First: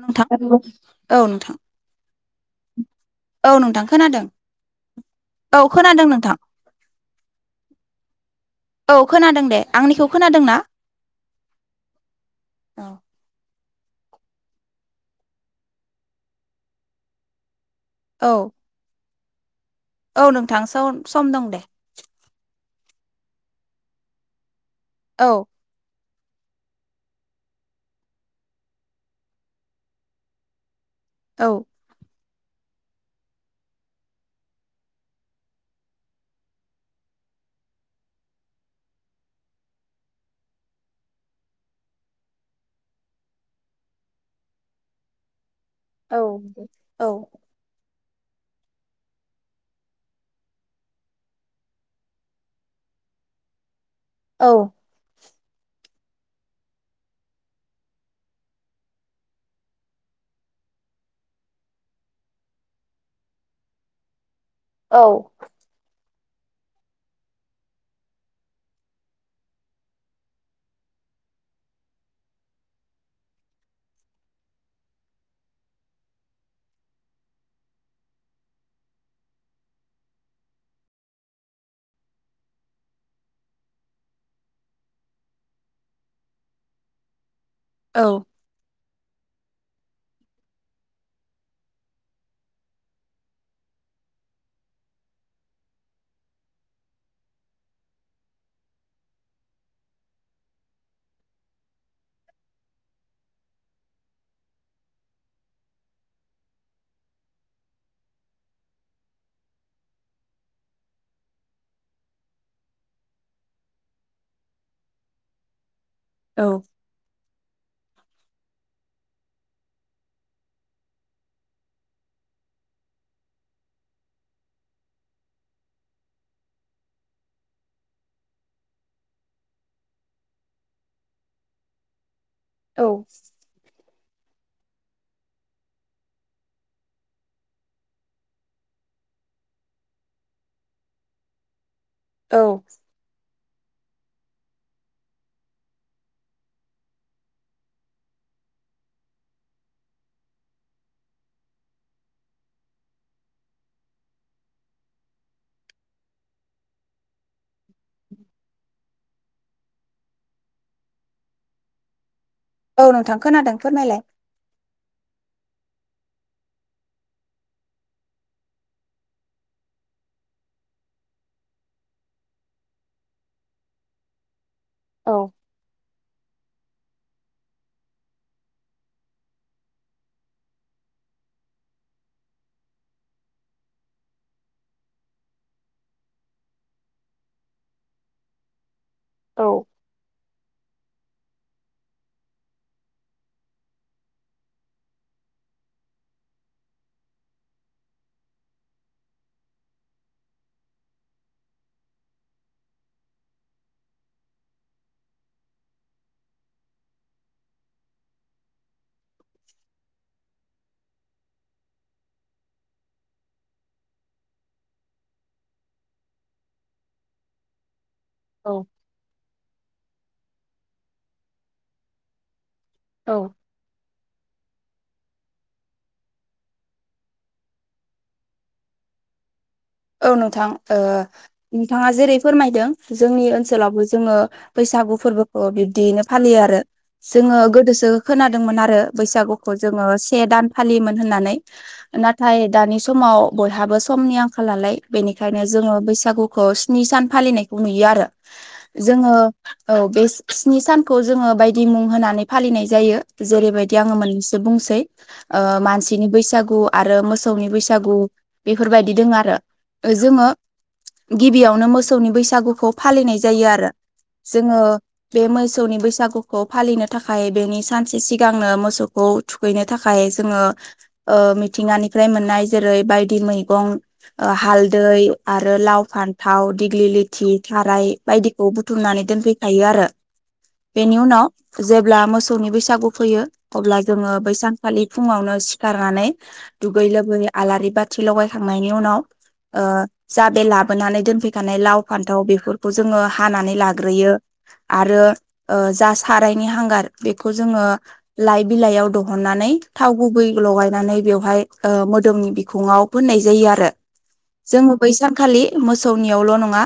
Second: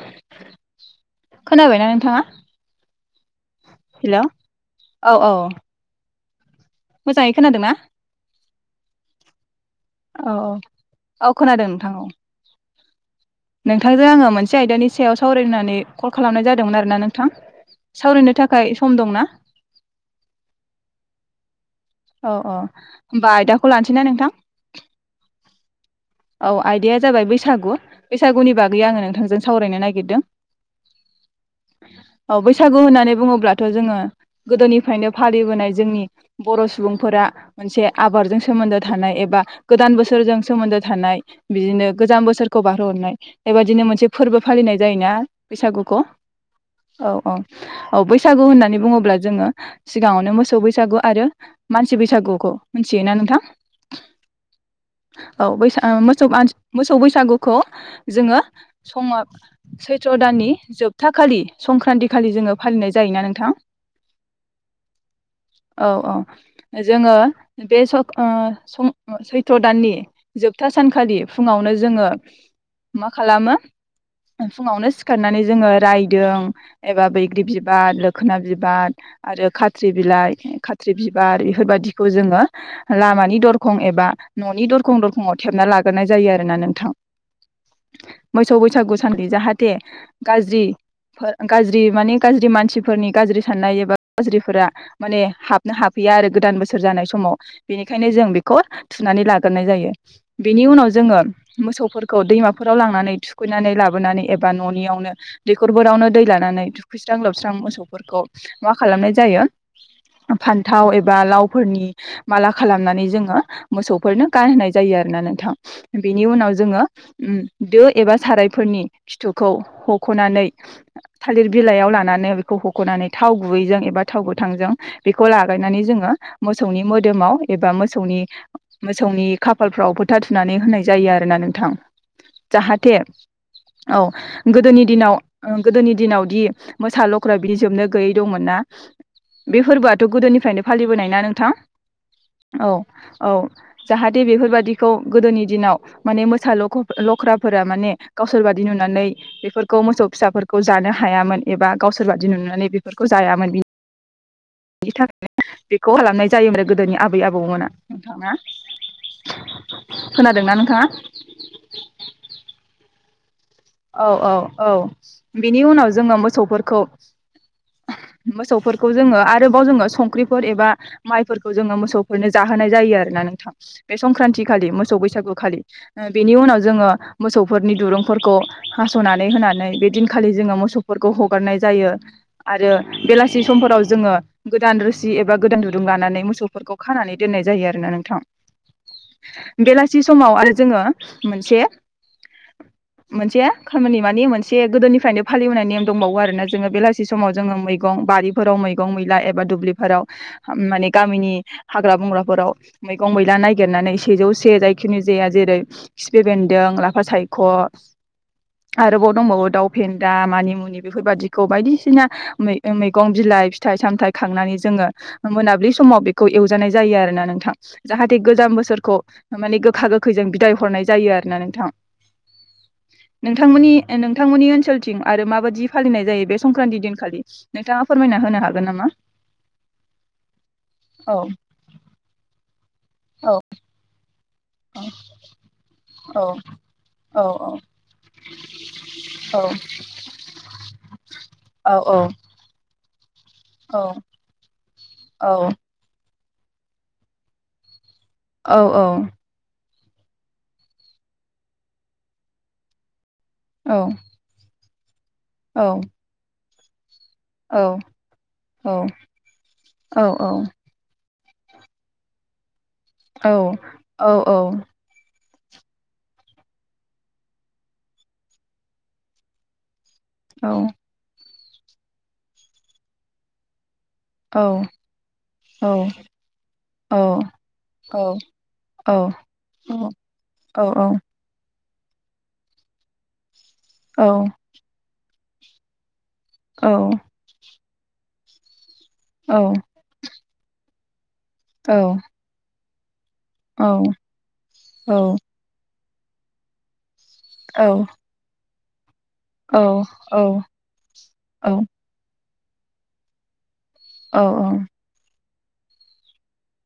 नोंथाङा औ नोंथां खोनाबायना नोंथाङा औ नोंथां हेलौ खोनादों। औ खोनादों नोंथां। मोजाङै खोनादों ना औ खोनादों दे आंनिखौ औ खोनादों औ ना औ खोनादों नोंथां औ औ नोंथांजों आङो मोनसे आयदानि सायाव सावरायनो होननानै कल खालामनाय जादोंमोन आरोना नोंथां सावरायनो थाखाय सम दंना औ नोंथांसो सम सम दं दे अ अ होमबा आयदाखौ लानोसैना नोंथां औ औ आयदाया जाबाय बैसागु बैसागुनि बागै आङो नोंथांजों सावरायनो नागिरदों औ औ बैसागु होननानै बुङोब्लाथ जोङो गोदोनिफ्रायनो फालिबोनाय जोंनि बर' सुबुंफोरा मोनसे आबादजों सोमोन्दो थानाय एबा गोदान बोसोरजों सोमोन्दो थानाय बिदिनो गोजाम बोसोरखौ बारहोहरनाय बेबायदिनो मोनसे फोरबो फालिनाय जायोना बैसागुखौ औ औ औ औ बैसागु होननानै बुङोब्ला जोङो सिगाङावनो मोसौ बैसागु आरो मानसि बैसागुखौ मिथियोना नोंथां औ औ मोसौ मोसौ बैसागुखौ जोङो समाव सैथ्र दाननि जोबथा खालि संक्रान्ति खालि जोङो फालिनाय जायोना नोंथां औ औ औ जोङो बे स सं सैथ्र दाननि जोबथा सानखालि फुङावनो जोङो मा खालामो फुङावनो सिखारनानै जोङो रायदों एबा बैग्रि बिबार लोखोना बिबार आरो खाथ्रि बिलाइ खाथ्रि बिबार बेफोरबायदिखौ जोङो लामानि दरखं एबा न'नि दरखं दरखङाव थेबना ला ग्रोनाय जायो आरोना नोंथां मोसौ बैसागु साननि जाहाथे गाज्रि गाज्रि माने गाज्रि मानसिफोरनि गाज्रि साननाय एबा गाज्रिफोरा माने हाब हाफैया आरो गोदान बोसोर जानाय समाव बेनिखायनो जों बेखौ थुनानै लागोरनाय जायो बेनि उनाव जोङो मोसौफोरखौ दैमाफोराव लांनानै थुखैनानै लाबोनानै एबा न'नियावनो दै खरफोरावनो दै लानानै दुखैस्रां लोबस्रां मोसौफोरखौ मा खालामनाय जायो फान्थाव एबा लावफोरनि माला खालामनानै जोङो मोसौफोरनो गानहोनाय जायो आरोना नोंथां बेनि औ उनाव जोङो दो एबा सारायफोरनि खिथुखौ हखनानै थालिर बिलाइयाव लानानै बेखौ हखना नै थाव गुबैजों एबा थाव गोथांजों बेखौ लागायनानै जोङो मोसौनि मोदोमाव एबा मोसौनि मोसौनि खाफालफ्रावबो फोथा थुनानै होनाय जायो आरोना नोंथां जाहाथे औ गोदोनि दिनाव गोदोनि दिनावदि मोसा लख्रा बिदि जोबनो गैयै दंमोनना बे फोरबोआथ गोदोनिफ्रायनो फालिबोनायना नोंथां औ औ जाहाथे बेफोरबादिखौ गोदोनि दिनाव माने मोसा लख्राफोरा माने गावसोरबा दि नुनानै बेफोरखौ मोसौ फिसाफोरखौ जानो हायामोन एबा गावसोरबादि नुनानै बेफोरखौ जायामोन बि [inaudible] बिनि थाखायनो बेखौ खालामनाय जायोमोन गोदोनि आबै आबौमोना नोंथाङा खोनादोंना नोंथाङा औ नोंथां खोनादों फोरमायलाय औ औ औ बिनि उनाव जोङो मोसौफोरखौ मोसौफोरखौ जोङो आरोबाव जोङो संख्रिफोर एबा माइफोरखौ जोङो मोसौफोरनो जाहो नाय जायो आरो ना नोंथां खालि मोसौ औ बैसागु खालि बेनि उनाव जोङो मोसौफोरनि दुरुंफोरखौ हासनानै होनानै बे दिनखालि जोङो मोसौफोरखौ हगारनाय जायो आरो बेलासि सम हराव जोङो गोदान रोसि एबा गोदान दुरुं लानानै मोसौफोरखौ खानानै दोननाय जायो आरोना नोंथां औ बेलासि समाव आरो जोङो मोनसे मोनसे खामानि मानि मोनसे गोदोनिफ्रायनो फालिबोनाय नेम दंबावो आरोना जोङो बेलासि समाव जोङो मैगं बारिफोराव मैगं मैला एबा दुब्लिफोराव माने गामिनि हाग्रा बंग्राफोराव मैगं मैला नागि रनानै सेजौ से जायखिनि जाया जेरै खिफि बेन्दों लाफा सायख' आरोबाव दंबावो दाउ फेन्दा मानिमुनि बेफोरबायाददिखौ बायदिसिना ओ मैगं बिलाइ फिथाइ सामथायाइ खांनानै जोङो मोनाबिलि समाव बेखौ एवजानाय जायो आरो ना नोंथां जाहाथे गोजाम औ बोसोरखौ माने गोखा गोखैजों बिदाय हरनाय जायो आरो ना नोंथां औ नोंथांमोननि नोंथांमोननि ओनसोलथिं आरो माबादायदि फालिनाय जायो बे संक्रान्ति दिनखालि नोंथाङा फोरमायना होनो हागोन नामा? [inaudible] औ नोंथां ओ औ नोंथाङा जेरै फोरमायदों जोंनि औ ओनसोलावबो जोङो बैसागु फोरबोखौ बिब्दियैनो औ फालियो आरो औ जोङो गोदोसो खोनादोंमोन आरो औ बैसागुखौ जोङो से दान फालियोमोन होननानै औ नाथाय दानि समाव बयहाबो समनि आंखालनालाय औ बेनिखायनो जोङो बैसागु खौ स्नि सान फालिनायखौ नुयो आरो जोङो औ बे स्नि सानखौ जोङो बायदि मुं होनानै फालिनाय जायो जेरैबायदि आङो मोननैसो बुंसै मानसिनि बैसागु आरो मो मोसौनि बैसागु बेफोरबायदि दङ आरो जोङो गिबियावनो मोसौनि बैसागुखौ फालिनाय जायो आरो औ औ औ जोङो बे मोसौनि बैसागुखौ फालिनो थाखाय बेनि सानसे सिगांनो मोसौखौ थुखैनो थाखाय जोङो ओ मिथिंगानिफ्राय मोननाय जेरै बायदि मैगं ओ हालदै आरो लाव फान्थाव दिग्लि लिथि थाराय बायदिखौ बुथुमनानै दोनफैखायो आरो बेनि उनाव जेब्ला मोसौनि बैसागु फैयो अब्ला जोङो बैसानखालि फुङावनो सिखारनानै दुगै लोबै आलारि बाथि लगायखांनायनि उनाव ओ जा बे लाबोनानै दोनफैखानाय लाव फान्थाव बेफोरखौ जोङो हानानै लाग्रोयो आरो जा सारायनि हांगार बेखौ जोङो लाइ बिलाइयाव द हननानै थाव गुबै लगायनानै बेवहाय मोदोमनि ओ बिखुङाव फोननाय जायो आरो जोङो बै सानखालि मोसौनियावल' नङा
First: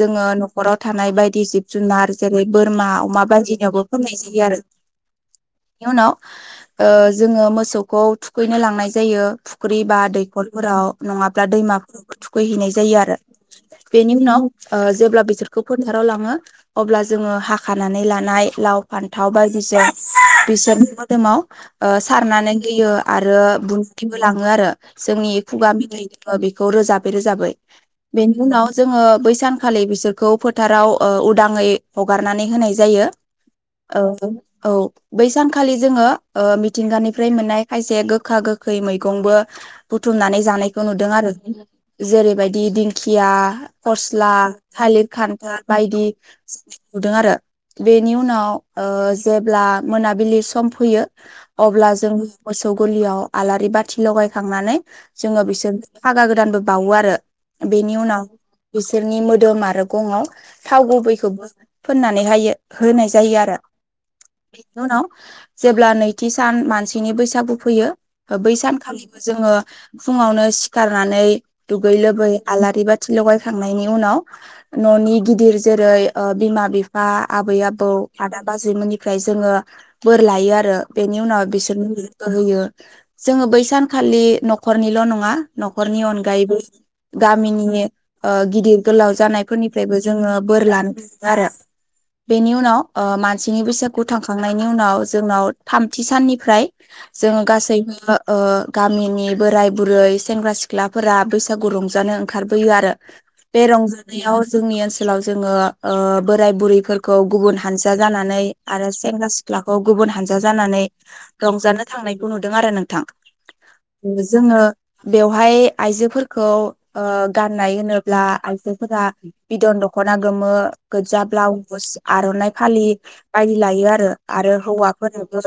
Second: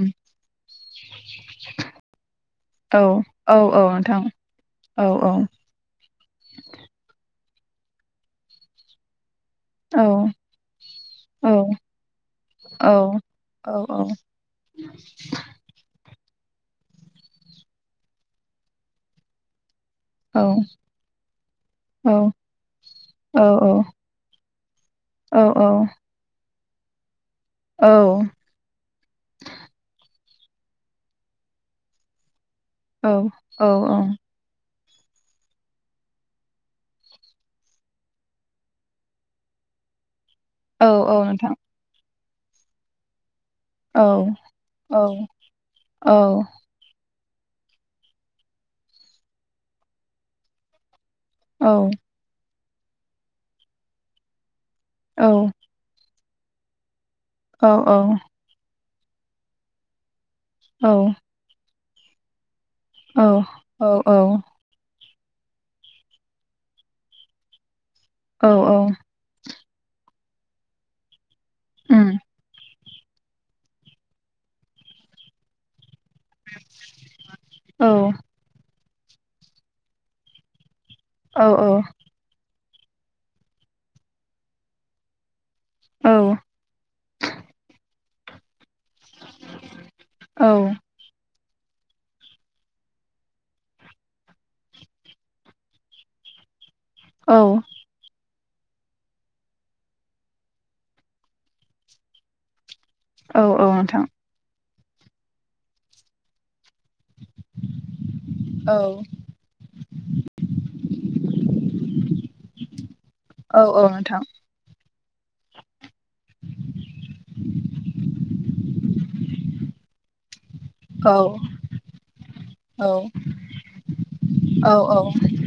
जोङो न'खराव थानाय बायदि जिब जुनार जेरै बोरमा अमा बायदिनियावबो औ फोननाय नोंथां जायो आरो औ औ बेनि उनाव ओ जोङो मो म़सौखौ थुखैनो लांनाय जायो फुख्रि औ बा दैखरफोराव औ नङाब्ला दैमाफोरावबो थुखैहैनाय औ जायो आरो औ बेनि उनाव जेब्ला बिसोरखौ फोथाराव लाङो अब्ला जोङो हाखानानै लानाय लानाय फान्थाव बायदिसिना औ बिसोरनि मोदोमाव ओ औ सारनानै होयो आरो औ बुंथिबो लाङो आरो जोंनि खुगा औ मेथाइ बेखौ रोजाबै रोजाबै औ बेनि उनाव जोङो बै सानखालि बिसोर खौ फोथाराव ओ उदाङै हगारनानै होनाय जायो औ औ बै सानखालि जोङो ओ मिथिंगानिफ्राय मोननाय खायसे गोखा गोखै मैगंबो बुथुमनानै जानायखौ औ नुदों आरो नोंथां जेरैबायदि दिंखिया औ फस्ला औ थालिर खान्थाल बायदि औ नुदों आरो बेनि उनाव ओ जेब्ला मोनाबिलि सम फैयो औ अब्ला जों मोसौ गलियाव आलारि बाथि लगायखांनानै औ जोङो बिसोर फागा गोदानबो बावो आरो बेनि उनाव बिसोरनि मोदोम आरो गङाव थाव गुबैखौबो फोननानैहायो होनाय जायो औ आरो औ उम औ बेनि उनाव जेब्ला नैथि सान मानसिनि बैसागु फैयो बै सानखालिबो जोङो फुङावनो सिखारनानै दुगै लोबै आलारि बाथि थि लगायखांनायनि उनाव न'नि गिदिर जेरै बिमा बिफा आबै आबौ आदा बाजैमोननिफ्राय जोङो बोर लायो आरो बेनि उनाव बिसोरनो [unintelligible] बो होयो जोङो बै सानखालि न'खरनिल' नङा न'खरनि अनगायैबो गामिनि ओ गिदिर गोलाव जानायफोरनिफ्रायबो जोङो बोर लानो थाङो आरो [inaudible] बेनि उनाव ओ मानसिनि बैसागु थांखांनायनि उनाव जोंनाव थामथि साननिफ्राय जोङो औ गासैबो गामिनि बोराय बुरै सेंग्रा सिख्लाफोरा बैसागु रंजानो ओंखारबोयो आरो औ बे नोंथां रंजानायाव जोंनि ओनसोलाव जोङो बोराय बुरि फोरखौ गुबुन हानजा जानानै आरो औ सेंग्रा सिख्लाखौ गुबुन हानजा जानानै रंजानो थांनायखौ नुदों आरो नोंथां औ औ नोंथां औ जोङो बहाय आइजोफोरखौ गाननाय होनोब्ला आइजोफोरा बिदन दख'ना गोमो गोजा औ ब्लाउस आर'नाइ फालि बायदि लायो आरो आरो औ हौवाफोरनोबो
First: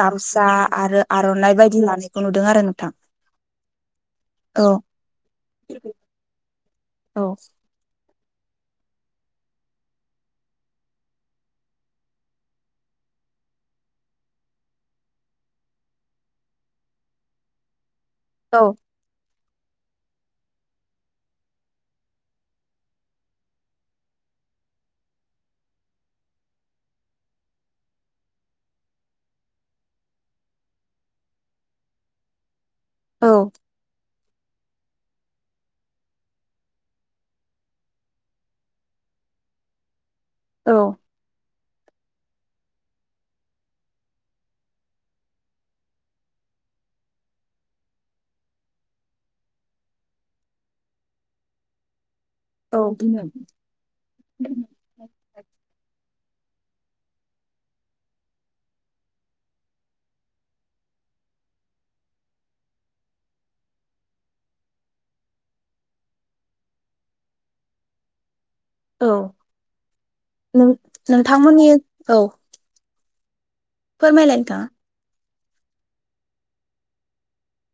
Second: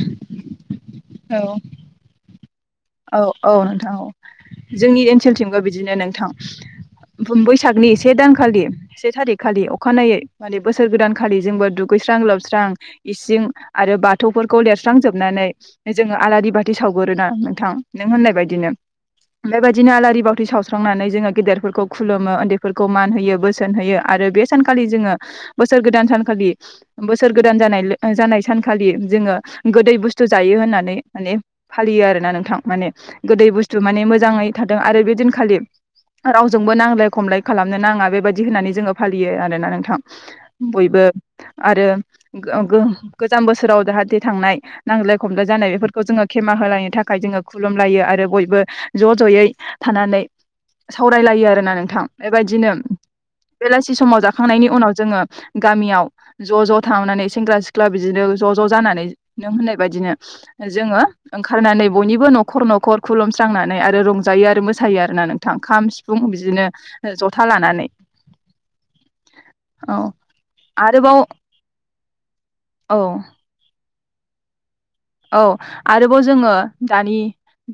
गामसा आरो आर'नाइ बायदि लानायखौ नुदों आरो नोंथां औ औ नोंथां औ जोंनि ओनसोलथिंबो बिदिनो नोंथां औ बैसागनि से दानखालि से थारिख खालि अखानायै माने बोसोर गोदानखालि जोंबो दुगैस्रां लोबस्रां इसिं आरो बाथौफोरखौ लिरस्रांजोबनानै जोङो आलारि बाथि सावगोरोना थां नों होननाय बायदिनो बेबायदिनो आलारि बाथि सावस्रांनानै जोङो गेदेरफोरखौ खुलुमो उन्दैफोरखौ मान होयो बोसोन होयो आरो बे सानखालि जोङो बोसोर गोदान सानखालि बोसोर गोदान जानाय जानाय सानखालि जोङो गोदै बुस्थु जायो होननानै माने फालियो आरोना नोंथां माने औ गोदै बुस्थु माने मो जाङै थादों आरो बे दिनखालि रावजोंबो नांजलाय खमलाय खालामनो नाङा बेबायदि होननानै जोङो फालियो आरोना नोंथां औ बयबो आरो गोजाम बोसोराव जाहाथे थांनाय नांज्लाय खमलाय जानाय बेफोरखौ जोङो खेमा होलायनो थाखाय जोङो खुलुमलायो आरो बयबो ज' ज'यै थानानै सावरायलायो आरोना नोंथां बेबायदिनो बेलासि समाव जाखांनायनि उनाव जोङो गामियाव ज' ज' थांनानै सेंग्रा सिख्ला बिदिनो ज' ज' जानानै नों होननाय बायदिनो जोङो ओंखारनानै बयनिबो न'खर न'खर खुलुमस्रांनानै आरो रंजायो आरो मोसायो आरोना नोंथां ओ खाम सिफुं बिदिनो जथा लानानै औ औ नों आरोबाव नोंथांमोननि औ औ फोरमायलाय नोंथाङा औ आरोबाव जोङो दानि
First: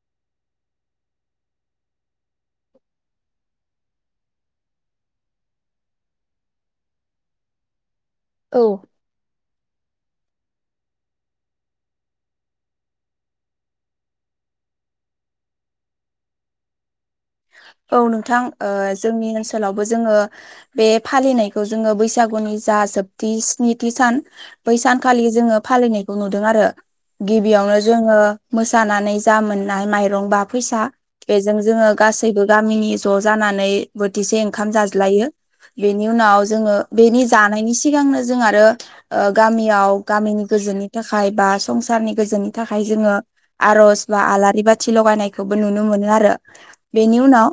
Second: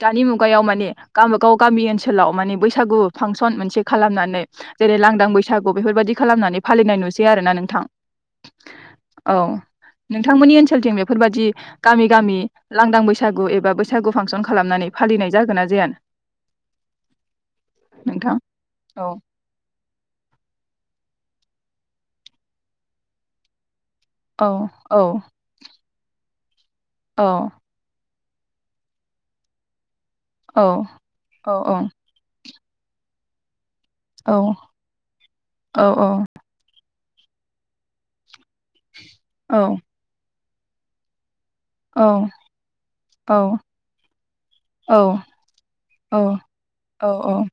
दानि मुगायाव माने गावबागाव गामि ओनसोलाव माने बैसागु फांसन मोनसे खालामनानै जेरै लांदां बैसागु बेफोरबायदि खालामनानै फालिनाय नुसै आरो आरोना नोंथां औ औ नोंथांमोननि ओनसोलथिं बेफोरबादि गामि गामि लांदां बैसागु एबा बैसागु फांसन खालामनानै फालिनाय जागोना जाया [inaudible] औ नोंथां औ जोंनि ओनसोलावबो जोङो बे फालिनायखौ जोङो बैसागुनि जा जोबथि स्नि थि सान औ बै औ सानखालि जोङो फालिनायखौ नुदों आरो औ गिबियावनो जोङो मोसानानै जा मोननाय माइरं बा औ फैसा औ बेजों जोङो गासैबो गामिनि ज' जानानै औ बोथिसे ओंखाम जाज्लायो औ बेनि उनाव जोङो बेनि जानायनि सिगांनो जों आरो औ गामियाव गामिनि गोजोननि थाखाय बा औ संसारनि गोजोननि थाखाय जोङो आर'ज बा आलारि बाथि औ लगायनायखौबो नुनो मोनो आरो औ बेनि औ उनाव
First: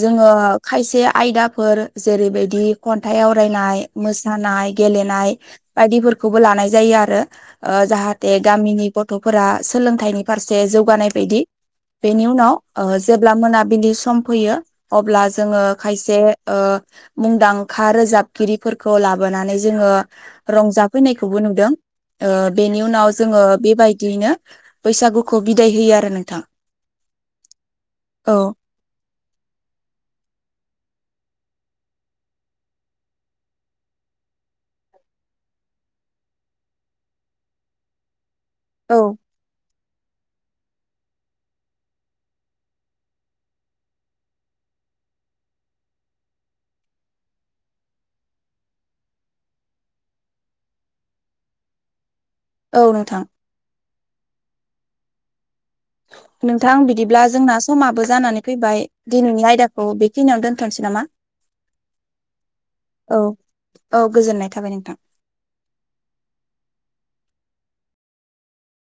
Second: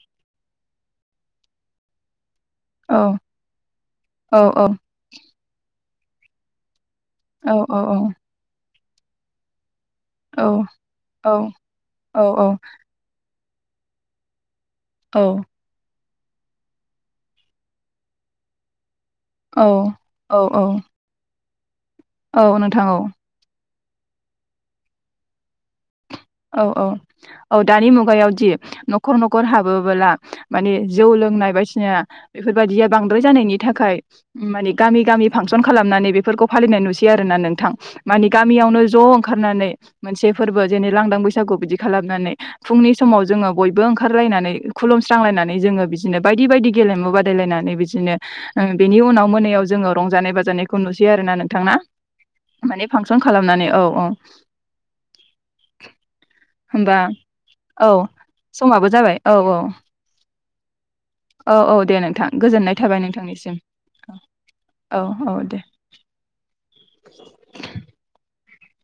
जोङो खायसे आयदाफोर जेरैबायदि खन्थाइ आवरायनाय मोसानाय गेलेनाय बायदिफोरखौबो लानाय जायो आरो जाहाथे गामिनि गथ'फोरा सोलोंथाइनि फारसे जौगानाय बायदि बेनि उनाव जेब्ला मोना बिलि सम फैयो अब्ला जोङो खायसे मुंदांखा रोजाबगिरिफोरखौ लाबोनानै जोङो औ रंजाफैनायखौबो नुदों औ बेनि नोंथां औ उनाव जोङो बेबायदियैनो बैसागुखौ बिदाय होयो आरो नोंथां औ औ औ दानि औ मुगायावदि न'खर न'खर हाबोबोला माने जौ लोंनाय बायदिना बेफोरबायदिया बांद्राय जानायनि थाखाय मानि गामि गामि फांसन खालामनानै बेफोरखौ फालिनाय नुसैयो आरो ना नोंथां मानि गामियावनो औ ज' ओंखारनानै मोनसे फोरबो जेनेबा लांदां बैसागु बिदि खालामनानै फुंनि समाव जोङो बयबो ओंखारलायनानै खुलुमस्रांलायनानै जोङो बिदिनो बायदि बायदि गेलेमु बादायलायनानै बिदिनो बेनि उनाव मोनायाव जोङो रंजानाय बाजानायखौ नु सै आरोना नोंथां ना औ माने फांसन नोंथां खालामनानै औ औ नोंथां होमबा बिदिब्ला जोंना औ समाबो जानानै फैबाय समाबो जाबाय औ दिनैनि औ आयदाखौ बेखिनियाव दोन थनोसै नामा औ औ दे नोंथां गोजोननाय थाबाय औ नोंथांनिसिम औ गोजोननाय थाबाय नोंथां। औ औ दे